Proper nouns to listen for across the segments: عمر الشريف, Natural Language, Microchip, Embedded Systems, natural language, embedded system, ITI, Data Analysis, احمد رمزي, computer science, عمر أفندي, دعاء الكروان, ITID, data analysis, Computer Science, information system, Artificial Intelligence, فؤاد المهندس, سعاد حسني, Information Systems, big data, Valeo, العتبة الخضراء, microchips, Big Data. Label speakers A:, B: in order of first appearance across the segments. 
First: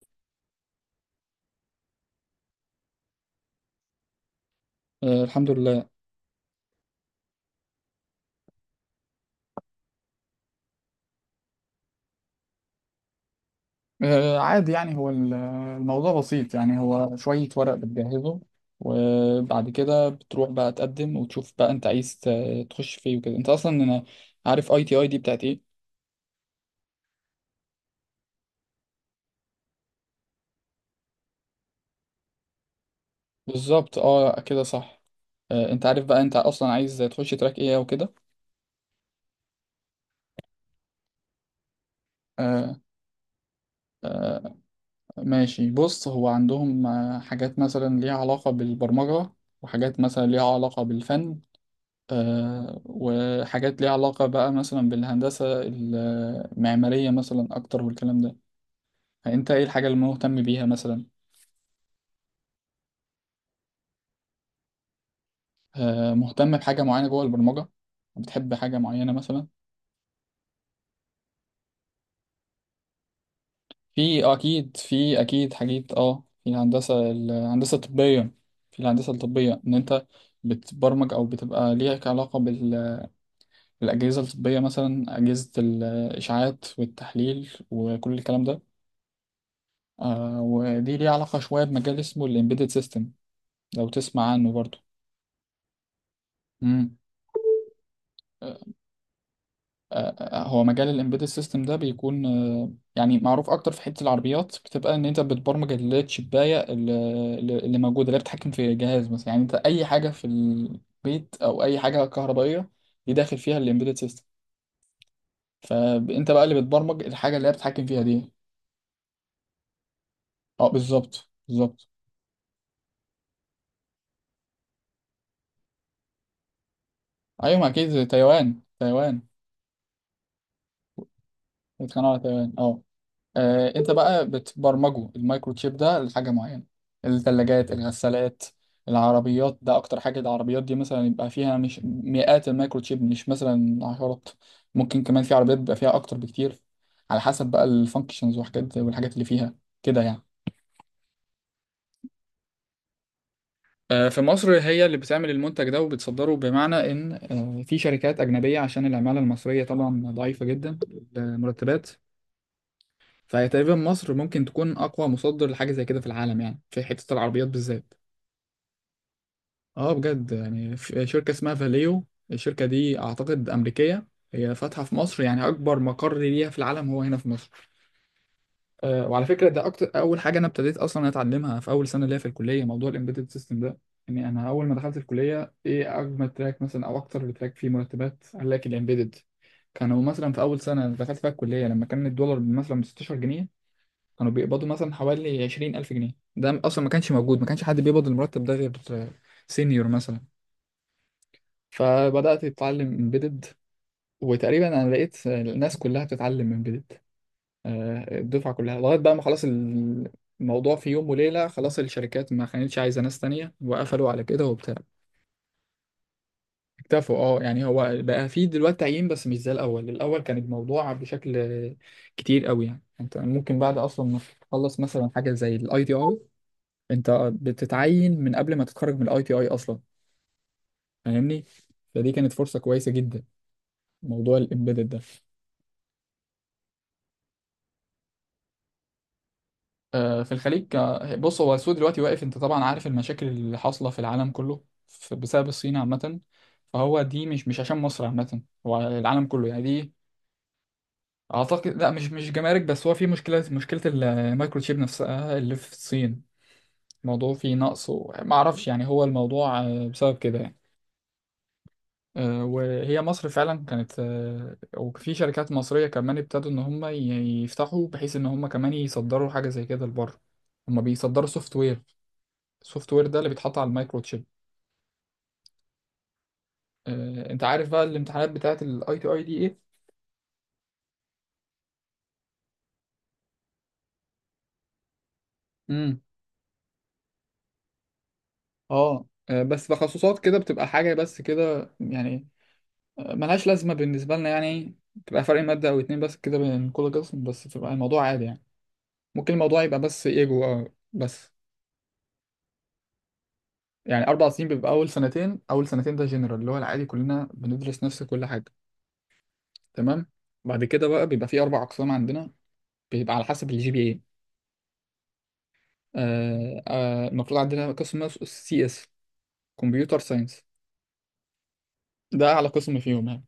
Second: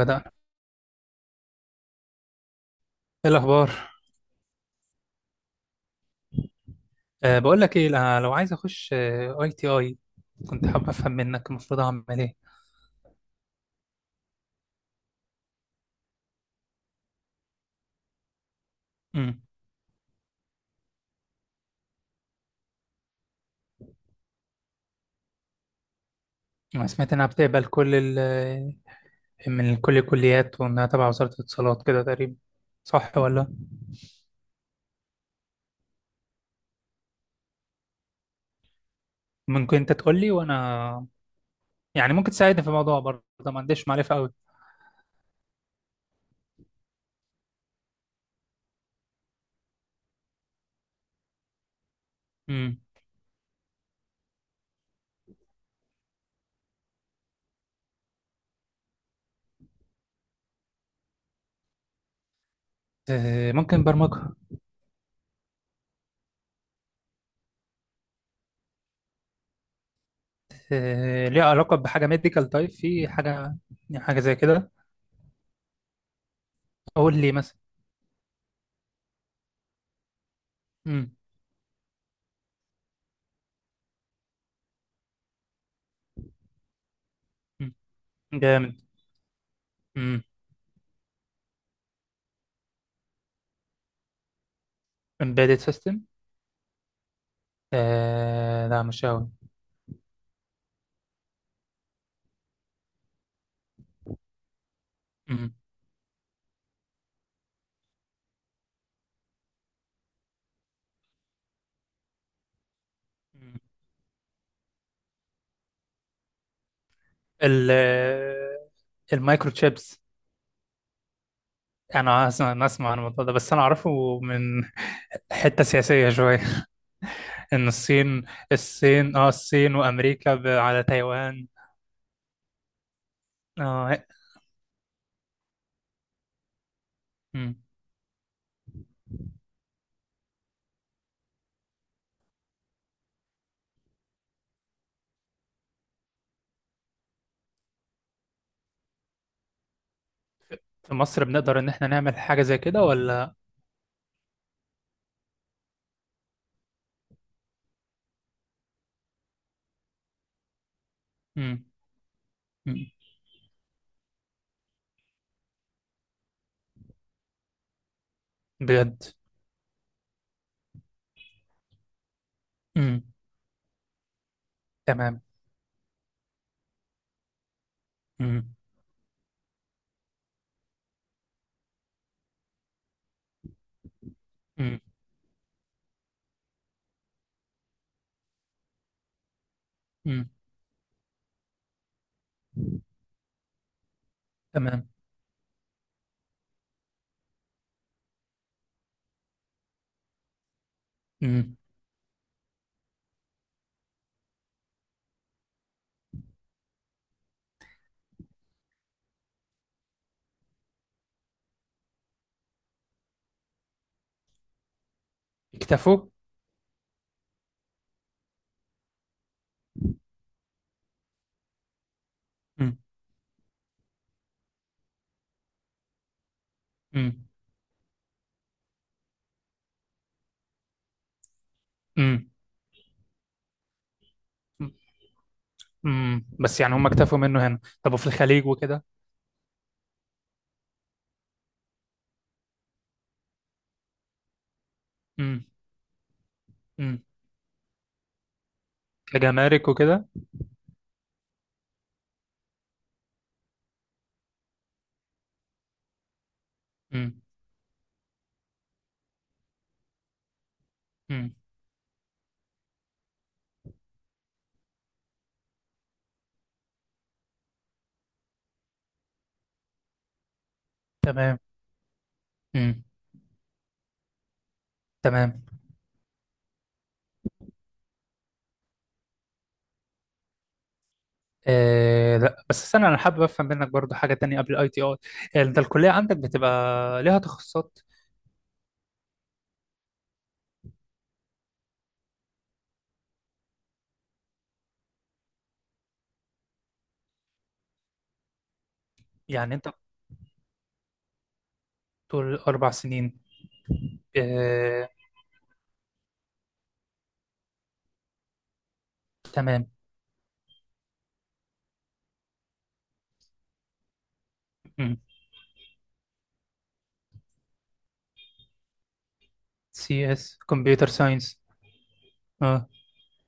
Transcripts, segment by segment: A: بدأ. ايه الاخبار؟
B: آه الحمد لله.
A: بقول لك ايه. لو عايز اخش ITI، كنت حابب افهم منك المفروض اعمل ايه.
B: عادي يعني هو الموضوع بسيط، يعني هو شوية ورق بتجهزه
A: امم.
B: وبعد كده بتروح بقى تقدم وتشوف بقى انت عايز تخش فيه وكده. انت اصلا انا عارف اي تي اي دي بتاعت ايه.
A: انا سمعت انها بتقبل كل ال آه، من كل الكليات، وانها تبع وزارة الاتصالات كده تقريبا. صح ولا؟
B: بالظبط، اه كده صح. انت عارف بقى انت اصلا عايز تخش تراك ايه وكده.
A: ممكن انت تقول لي وانا، يعني ممكن تساعدني في
B: آه
A: الموضوع برضه، ما عنديش معرفة قوي.
B: آه ماشي، بص، هو عندهم حاجات مثلا ليها علاقة بالبرمجة، وحاجات مثلا ليها علاقة بالفن،
A: امم.
B: وحاجات ليها علاقة بقى مثلا بالهندسة المعمارية مثلا أكتر والكلام ده. فأنت إيه الحاجة اللي مهتم بيها مثلا؟
A: ممكن برمجة.
B: مهتم بحاجة معينة جوه البرمجة؟ بتحب حاجة معينة مثلا؟
A: ليها علاقة بحاجة ميديكال تايب، في حاجة حاجة
B: في
A: زي كده
B: أكيد في، أكيد حاجات، في الهندسة
A: قول لي مثلا.
B: الهندسة الطبية. في الهندسة الطبية، إن أنت بتبرمج
A: امم.
B: أو بتبقى ليك علاقة بالأجهزة الطبية، مثلا أجهزة الإشعاعات والتحليل
A: أمم.
B: وكل الكلام ده.
A: جامد. امم.
B: ودي ليها علاقة شوية بمجال اسمه الإمبيدد سيستم، لو تسمع عنه برضو.
A: embedded system.
B: امم.
A: آه، لا مش قوي.
B: هو مجال الامبيدد سيستم ده بيكون يعني معروف اكتر في حته العربيات، بتبقى ان انت
A: مم.
B: بتبرمج الشبايه اللي، اللي موجوده، اللي بتتحكم في جهاز مثلا. يعني انت اي حاجه في البيت او اي حاجه كهربائيه دي داخل
A: مم.
B: فيها الامبيدد سيستم، فانت بقى اللي بتبرمج الحاجه اللي هي
A: ال
B: بتتحكم فيها دي.
A: المايكرو تشيبس.
B: اه، بالظبط.
A: انا اسمع أنا اسمع عن الموضوع ده، بس انا اعرفه من حته سياسيه شويه.
B: ايوه، ما
A: ان
B: اكيد تايوان تايوان
A: الصين وامريكا على تايوان.
B: بيتخانقوا على تايوان، اه. انت
A: اه.
B: بقى بتبرمجه، المايكرو تشيب ده لحاجه معينه،
A: مم.
B: الثلاجات، الغسالات، العربيات، ده اكتر حاجه. العربيات دي مثلا يبقى فيها مش مئات المايكرو تشيب، مش مثلا عشرات. ممكن كمان في عربيات بيبقى فيها اكتر بكتير، على حسب بقى الفانكشنز وحاجات، والحاجات اللي فيها كده يعني.
A: في مصر بنقدر ان احنا نعمل حاجه زي كده ولا؟
B: في مصر هي اللي بتعمل المنتج ده وبتصدره، بمعنى ان في شركات اجنبيه، عشان العماله المصريه طبعا ضعيفه جدا،
A: مم.
B: المرتبات.
A: مم.
B: فهي تقريبا مصر ممكن تكون اقوى مصدر لحاجه زي كده في العالم، يعني في حته العربيات بالذات.
A: بجد.
B: اه بجد، يعني في شركه اسمها فاليو. الشركه دي
A: مم.
B: اعتقد امريكيه، هي فاتحه في
A: تمام.
B: مصر، يعني اكبر مقر ليها في العالم هو هنا في مصر.
A: مم.
B: أه، وعلى فكره، ده اكتر، اول حاجه انا ابتديت اصلا اتعلمها في اول سنه ليا في الكليه موضوع الامبيدد سيستم ده. يعني انا اول ما
A: مم.
B: دخلت الكليه، ايه اجمل تراك مثلا او اكتر تراك فيه مرتبات؟ قال لك الامبيدد. كانوا
A: مم.
B: مثلا في اول سنه دخلت فيها الكليه، لما كان الدولار مثلا ب 16 جنيه، كانوا بيقبضوا
A: تمام.
B: مثلا حوالي 20 ألف جنيه. ده أصلا ما كانش موجود، ما كانش حد بيقبض المرتب ده غير سينيور مثلا.
A: مم.
B: فبدأت أتعلم امبيدد، وتقريبا أنا لقيت الناس كلها بتتعلم امبيدد، الدفعة كلها، لغاية بقى ما خلاص، الموضوع في يوم وليلة خلاص الشركات ما كانتش عايزة ناس تانية، وقفلوا على كده وبتاع.
A: اكتفوا
B: اكتفوا، اه، يعني هو بقى في دلوقتي تعيين، بس مش زي الأول. الأول كان الموضوع بشكل كتير قوي،
A: مم.
B: يعني انت ممكن بعد اصلا ما تخلص مثلا حاجه زي الاي تي اي،
A: مم.
B: انت بتتعين من قبل ما تتخرج من الاي تي اي اصلا، فاهمني؟ فدي
A: مم.
B: كانت فرصه كويسه جدا، موضوع الامبيدد ده.
A: امم، بس يعني هم اكتفوا منه هنا، طب وفي الخليج وكده؟
B: في الخليج، بص، هو السوق دلوقتي واقف، انت طبعا عارف المشاكل اللي حاصله في العالم كله
A: امم.
B: بسبب الصين عامه. فهو
A: امم.
B: دي مش، مش عشان مصر عامه، هو العالم كله يعني
A: كجمارك
B: دي.
A: وكده؟
B: اعتقد لا، مش، مش جمارك بس، هو في مشكله المايكروتشيب نفسها اللي في الصين،
A: امم.
B: الموضوع فيه نقص. وما اعرفش يعني هو الموضوع بسبب كده يعني.
A: امم.
B: وهي مصر فعلا كانت وفي شركات مصرية كمان ابتدوا إن هم يفتحوا، بحيث إن هم كمان يصدروا حاجة زي كده لبره. هم بيصدروا
A: تمام.
B: سوفت وير،
A: امم.
B: السوفت وير ده اللي بيتحط على المايكرو تشيب.
A: تمام.
B: أنت عارف بقى الامتحانات بتاعة الأي تي أي دي إيه؟
A: آه لا، بس استنى، انا حابب افهم منك برضو حاجه تانية قبل الاي تي اي. انت الكليه
B: امم.
A: عندك بتبقى ليها تخصصات؟
B: اه بس تخصصات كده بتبقى حاجة بس كده يعني. ملهاش لازمة بالنسبة لنا، يعني بتبقى فرق مادة أو اتنين بس كده بين كل قسم، بس بتبقى الموضوع عادي يعني. ممكن
A: يعني
B: الموضوع
A: انت
B: يبقى بس إيجو بس.
A: طول 4 سنين.
B: يعني 4 سنين، بيبقى اول
A: آه.
B: سنتين، اول سنتين ده جنرال، اللي هو العادي كلنا بندرس نفس كل حاجه.
A: تمام.
B: تمام. بعد كده بقى بيبقى في 4 اقسام عندنا، بيبقى على حسب الجي بي اي.
A: امم.
B: المفروض عندنا قسم اسمه سي اس، كمبيوتر
A: CS،
B: ساينس،
A: كمبيوتر ساينس.
B: ده اعلى
A: اه.
B: قسم فيهم يعني،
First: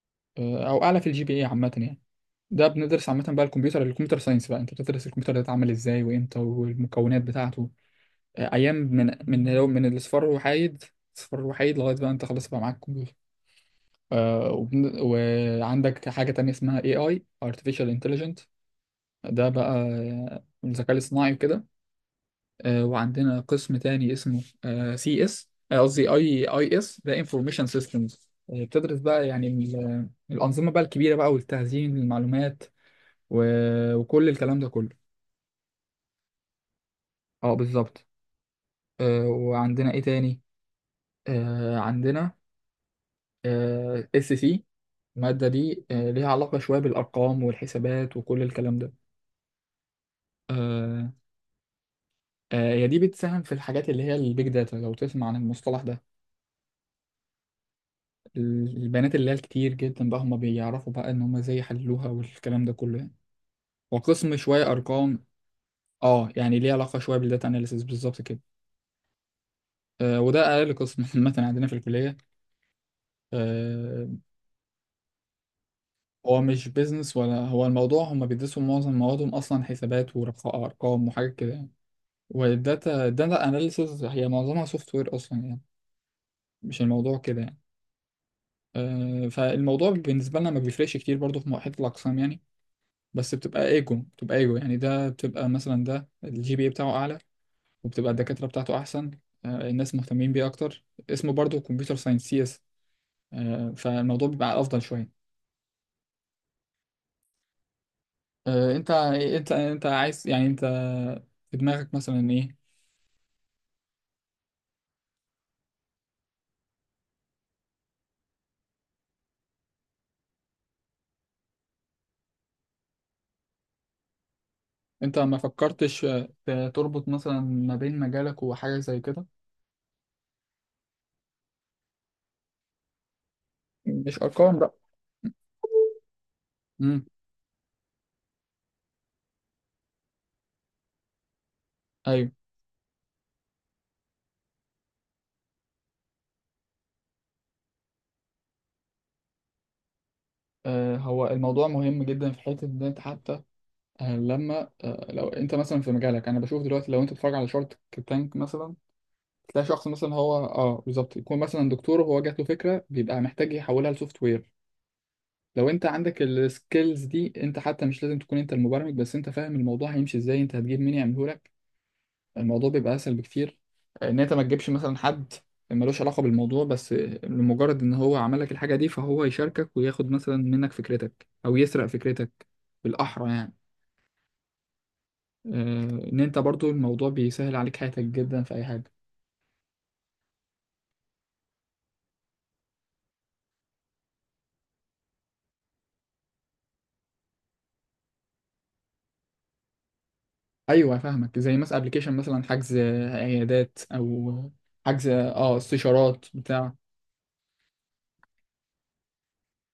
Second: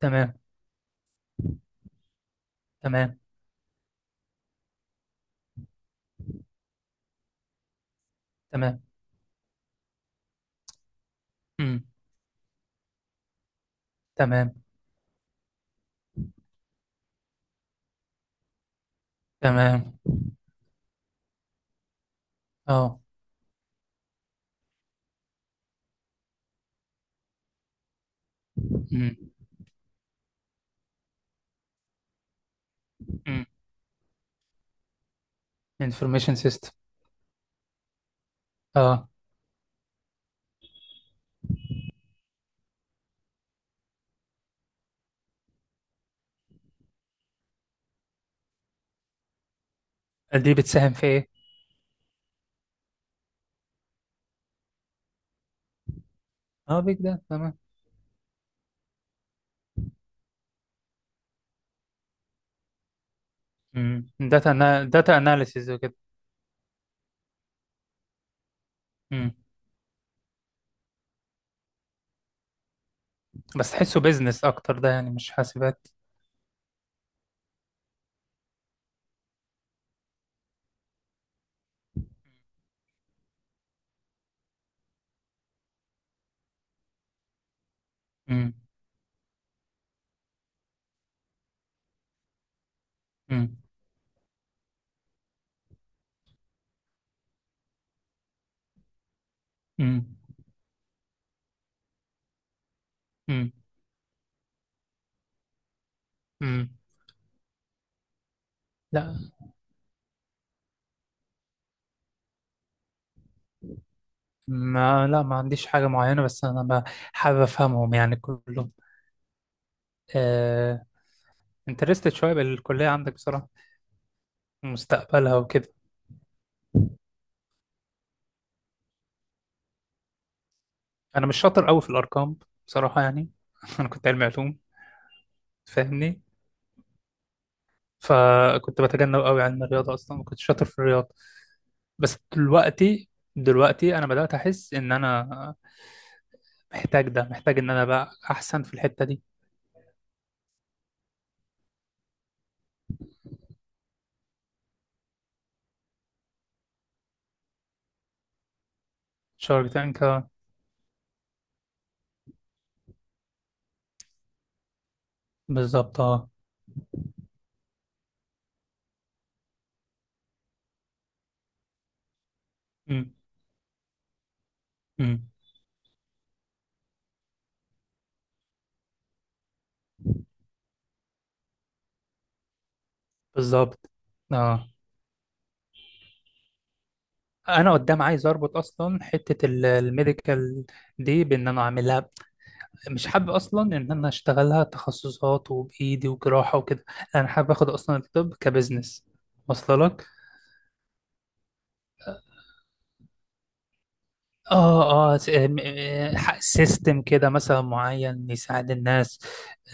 A: تمام.
B: او اعلى في الجي بي اي عامه يعني. ده بندرس
A: تمام.
B: عامه بقى الكمبيوتر، ساينس بقى، انت بتدرس الكمبيوتر ده اتعمل ازاي وامتى والمكونات بتاعته، ايام،
A: تمام.
B: من من الاصفار الوحيد، الاصفار الوحيد
A: امم.
B: لغايه بقى انت خلاص بقى معاك.
A: تمام.
B: وعندك حاجة تانية اسمها AI، Artificial Intelligence، ده بقى
A: تمام.
B: الذكاء الاصطناعي وكده.
A: اه.
B: وعندنا قسم تاني اسمه CS، قصدي اي اي اس، ده انفورميشن سيستمز، بتدرس
A: امم.
B: بقى يعني الانظمه بقى الكبيره بقى، والتخزين المعلومات
A: امم.
B: وكل الكلام ده كله.
A: انفورميشن سيستم.
B: اه بالظبط.
A: اه.
B: وعندنا ايه تاني، عندنا اس سي، الماده دي ليها علاقه شويه بالارقام والحسابات وكل الكلام ده.
A: دي بتساهم في
B: آه،
A: ايه؟
B: هي دي بتساهم في الحاجات اللي هي البيج داتا، لو تسمع عن المصطلح ده،
A: اه، بيج داتا، تمام.
B: البيانات اللي هي الكتير جدا، بقى هم بيعرفوا بقى ان هم ازاي يحللوها والكلام ده كله يعني.
A: امم،
B: وقسم شوية
A: داتا
B: ارقام،
A: اناليسيز وكده.
B: اه يعني ليه علاقة شوية بالداتا اناليسيس بالظبط كده.
A: امم،
B: آه، وده اقل قسم عامة عندنا في الكلية،
A: بس تحسه
B: آه.
A: بيزنس اكتر ده يعني، مش حاسبات.
B: هو مش بيزنس، ولا هو الموضوع هم بيدرسوا معظم موادهم اصلا حسابات وارقام وحاجات كده يعني، الداتا اناليسيس هي معظمها سوفت وير اصلا يعني، مش الموضوع كده يعني.
A: امم.
B: فالموضوع بالنسبة لنا ما بيفرقش كتير برضو في حتة الأقسام يعني، بس
A: امم.
B: بتبقى ايجو، بتبقى ايجو يعني، ده بتبقى مثلا ده الجي بي بتاعه أعلى، وبتبقى الدكاترة بتاعته أحسن، الناس
A: امم.
B: مهتمين بيه أكتر، اسمه برضو كمبيوتر ساينس سي اس،
A: امم.
B: فالموضوع بيبقى أفضل شوية.
A: امم. لا
B: أنت عايز يعني، أنت في دماغك مثلا إيه؟
A: لا، ما عنديش حاجة معينة، بس انا حابب افهمهم يعني كلهم. آه... انترستد شوية بالكلية عندك بصراحة،
B: أنت
A: مستقبلها
B: ما
A: وكده.
B: فكرتش تربط مثلا ما بين مجالك وحاجة زي كده؟
A: انا مش شاطر قوي في الارقام بصراحة يعني انا كنت
B: مش
A: علمي
B: أرقام
A: علوم،
B: بقى.
A: فاهمني.
B: امم.
A: فكنت بتجنب قوي علم الرياضة، اصلا ما كنتش شاطر في الرياضة. بس
B: أيوه.
A: دلوقتي، انا بدأت احس ان انا محتاج ان انا بقى احسن في الحتة دي.
B: هو الموضوع مهم جدا في حتة إن أنت حتى، آه، لما آه، لو انت مثلا في مجالك، انا بشوف دلوقتي لو انت بتتفرج على شارك تانك مثلا، تلاقي
A: شارك
B: شخص
A: تانك،
B: مثلا، هو اه بالظبط، يكون مثلا دكتور، وهو جات له فكره، بيبقى محتاج يحولها لسوفت وير. لو انت
A: بالظبط
B: عندك
A: اه.
B: السكيلز دي، انت حتى مش لازم تكون انت المبرمج، بس انت فاهم الموضوع هيمشي ازاي، انت هتجيب مين يعمله لك، الموضوع بيبقى
A: أمم،
B: اسهل بكتير. ان انت ما تجيبش مثلا
A: أمم،
B: حد ملوش علاقه بالموضوع، بس لمجرد ان هو عمل لك الحاجه دي، فهو يشاركك وياخد مثلا منك فكرتك، او يسرق فكرتك بالاحرى يعني.
A: بالظبط اه.
B: آه، ان انت برضو الموضوع بيسهل
A: انا
B: عليك
A: قدام
B: حياتك
A: عايز
B: جدا في
A: اربط
B: اي حاجه.
A: اصلا حتة الميديكال دي، بان انا اعملها. مش حابب اصلا ان انا اشتغلها تخصصات وبايدي وجراحة وكده. انا حابب اخد اصلا الطب كبزنس واصله لك.
B: ايوه فاهمك، زي مثلا ابلكيشن مثلا حجز عيادات، او حجز
A: اه اه،
B: اه استشارات بتاع.
A: سيستم كده مثلا معين يساعد الناس.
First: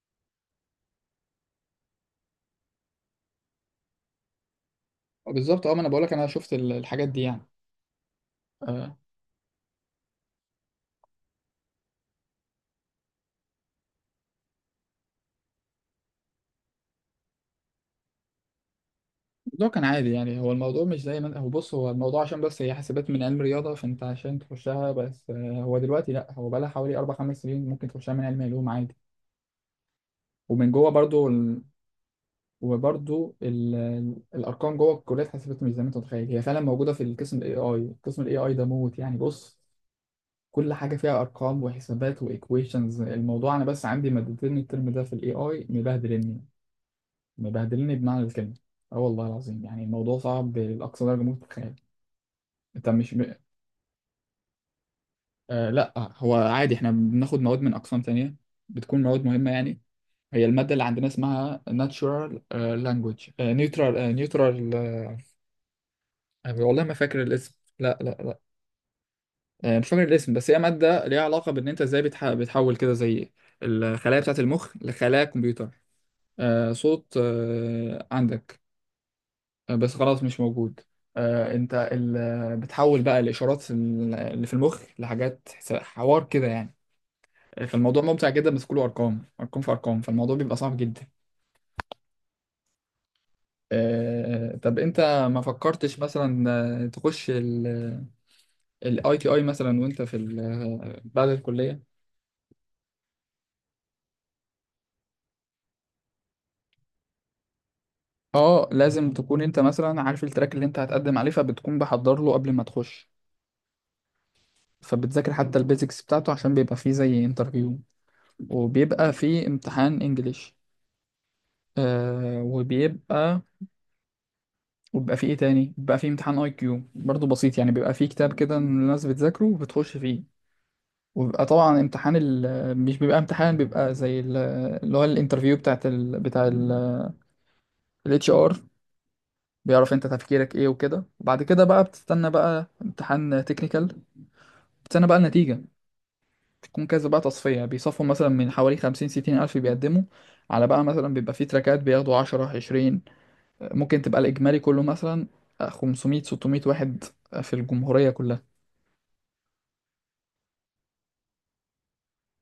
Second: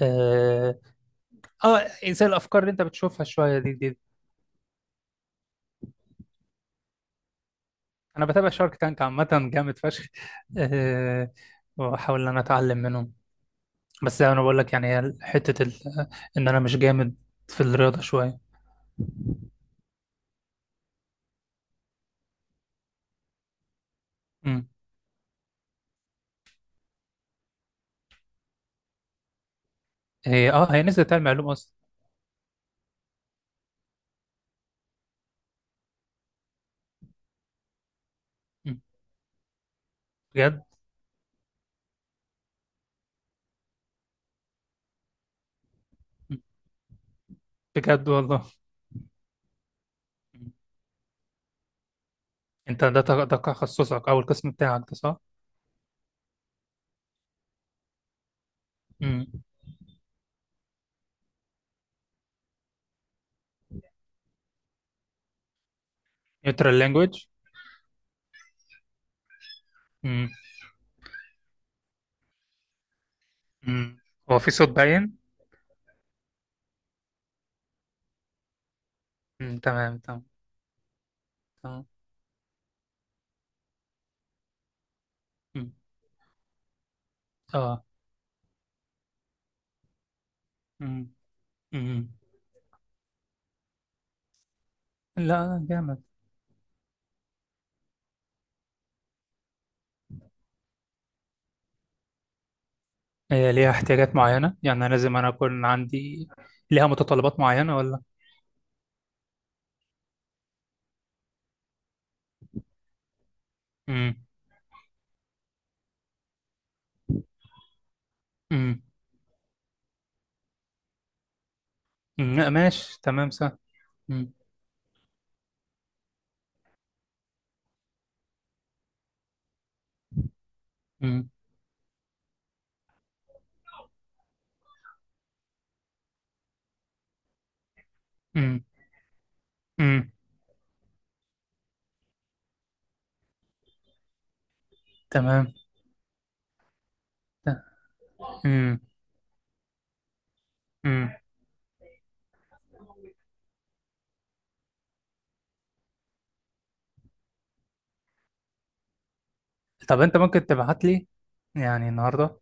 A: آه، اه، زي الافكار اللي انت بتشوفها شويه دي.
B: بالظبط اه، ما انا بقولك انا شفت الحاجات دي يعني.
A: انا بتابع شارك
B: آه،
A: تانك عامه، جامد فشخ. أه. واحاول ان انا اتعلم منهم. بس زي ما انا بقول لك، يعني هي حته ان انا مش جامد في الرياضه شويه.
B: الموضوع كان عادي يعني، هو الموضوع مش زي ما هو، بص، هو الموضوع عشان بس هي حاسبات من علم رياضه، فانت عشان
A: امم.
B: تخشها بس هو دلوقتي لا، هو بقى لها حوالي 4 5 سنين ممكن تخشها من علم علوم عادي، ومن
A: هي
B: جوه
A: نزلت
B: برضو.
A: علم علوم اصلا.
B: وبرضو الارقام جوه الكليه اتحسبت مش زي ما انت متخيل، هي فعلا موجوده في القسم الاي اي، قسم الاي اي ده
A: أمم.
B: موت يعني، بص،
A: بجد.
B: كل حاجه فيها ارقام وحسابات وايكويشنز. الموضوع انا بس عندي مادتين الترم ده في الاي اي
A: أمم.
B: مبهدلني،
A: بجد
B: بمعنى
A: والله.
B: الكلمه. اه والله العظيم، يعني الموضوع
A: أمم.
B: صعب لاقصى درجه ممكن تتخيل.
A: انت
B: انت مش ب...
A: ده تخصصك او القسم بتاعك ده صح؟
B: آه لا، هو عادي احنا بناخد مواد من اقسام تانية، بتكون مواد
A: امم.
B: مهمه يعني. هي الماده اللي عندنا اسمها natural language، نيوترال. أنا
A: نيوترال
B: والله ما فاكر
A: لانجويج.
B: الاسم، لا. مش فاكر
A: امم.
B: الاسم، بس هي مادة ليها علاقة بإن أنت إزاي بتح... بتحول كده زي
A: أمم.
B: الخلايا بتاعة
A: هو في صوت
B: المخ
A: باين؟
B: لخلايا كمبيوتر. آه صوت، آه عندك.
A: أمم،
B: بس
A: تمام
B: خلاص
A: تمام.
B: مش موجود. آه أنت
A: تمام.
B: ال... آه، بتحول بقى الإشارات اللي في المخ لحاجات حس-
A: أمم.
B: حوار كده يعني.
A: اه.
B: فالموضوع ممتع جدا، بس كله أرقام، في أرقام، فالموضوع بيبقى صعب جدا.
A: أمم. أمم.
B: آه طب أنت ما
A: لا،
B: فكرتش
A: جامد.
B: مثلا تخش ال... الاي تي اي مثلا، وانت في بعد الكليه؟
A: هي ليها احتياجات معينة، يعني أنا أكون عندي ليها متطلبات معينة ولا؟
B: اه لازم تكون انت مثلا عارف التراك اللي انت هتقدم عليه، فبتكون بحضر له قبل ما تخش،
A: امم.
B: فبتذاكر حتى البيزكس بتاعته، عشان بيبقى فيه زي انترفيو،
A: امم.
B: وبيبقى فيه امتحان انجليش،
A: أمم،
B: آه
A: لا، ماشي تمام
B: وبيبقى
A: صح. امم.
B: وبيبقى فيه ايه تاني، بيبقى فيه امتحان اي كيو برضه بسيط يعني، بيبقى فيه كتاب كده إن الناس بتذاكره وبتخش فيه،
A: امم.
B: وبيبقى طبعا امتحان مش بيبقى امتحان، بيبقى زي اللي هو الانترفيو بتاعت بتاع الاتش ار،
A: امم.
B: بيعرف انت
A: أمم،
B: تفكيرك ايه وكده، وبعد كده بقى بتستنى بقى امتحان تكنيكال، بتستنى بقى
A: تمام.
B: النتيجة. بتكون كذا بقى تصفية، بيصفوا مثلا من حوالي
A: امم.
B: 50-60 ألف بيقدموا، على بقى مثلا
A: امم.
B: بيبقى في تراكات بياخدوا 10-20، ممكن تبقى الإجمالي كله مثلا 500-600 واحد في الجمهورية كلها.
A: طب أنت ممكن تبعت لي يعني النهاردة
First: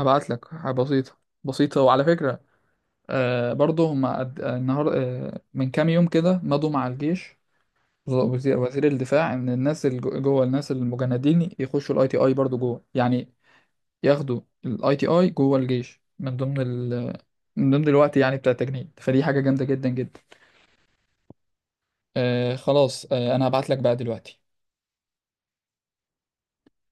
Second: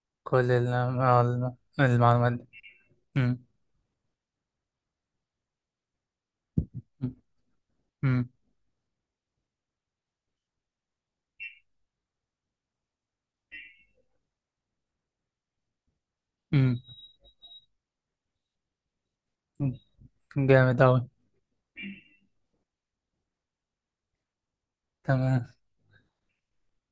B: هبعت لك
A: كل
B: حاجة بسيطة، بسيطة. وعلى
A: المعلومات
B: فكرة،
A: دي. امم.
B: برضه هما قد- آه، النهار آه من كام يوم كده مضوا مع الجيش،
A: امم.
B: وزير الدفاع، إن الناس اللي جوه الناس المجندين يخشوا الأي تي أي برضه جوه يعني، ياخدوا الاي تي اي جوه الجيش من ضمن
A: امم.
B: من ضمن الوقت يعني بتاع التجنيد. فدي حاجة جامدة جدا جدا.
A: أمم، جامد أوي.
B: آه خلاص آه انا هبعت لك بقى دلوقتي.
A: تمام.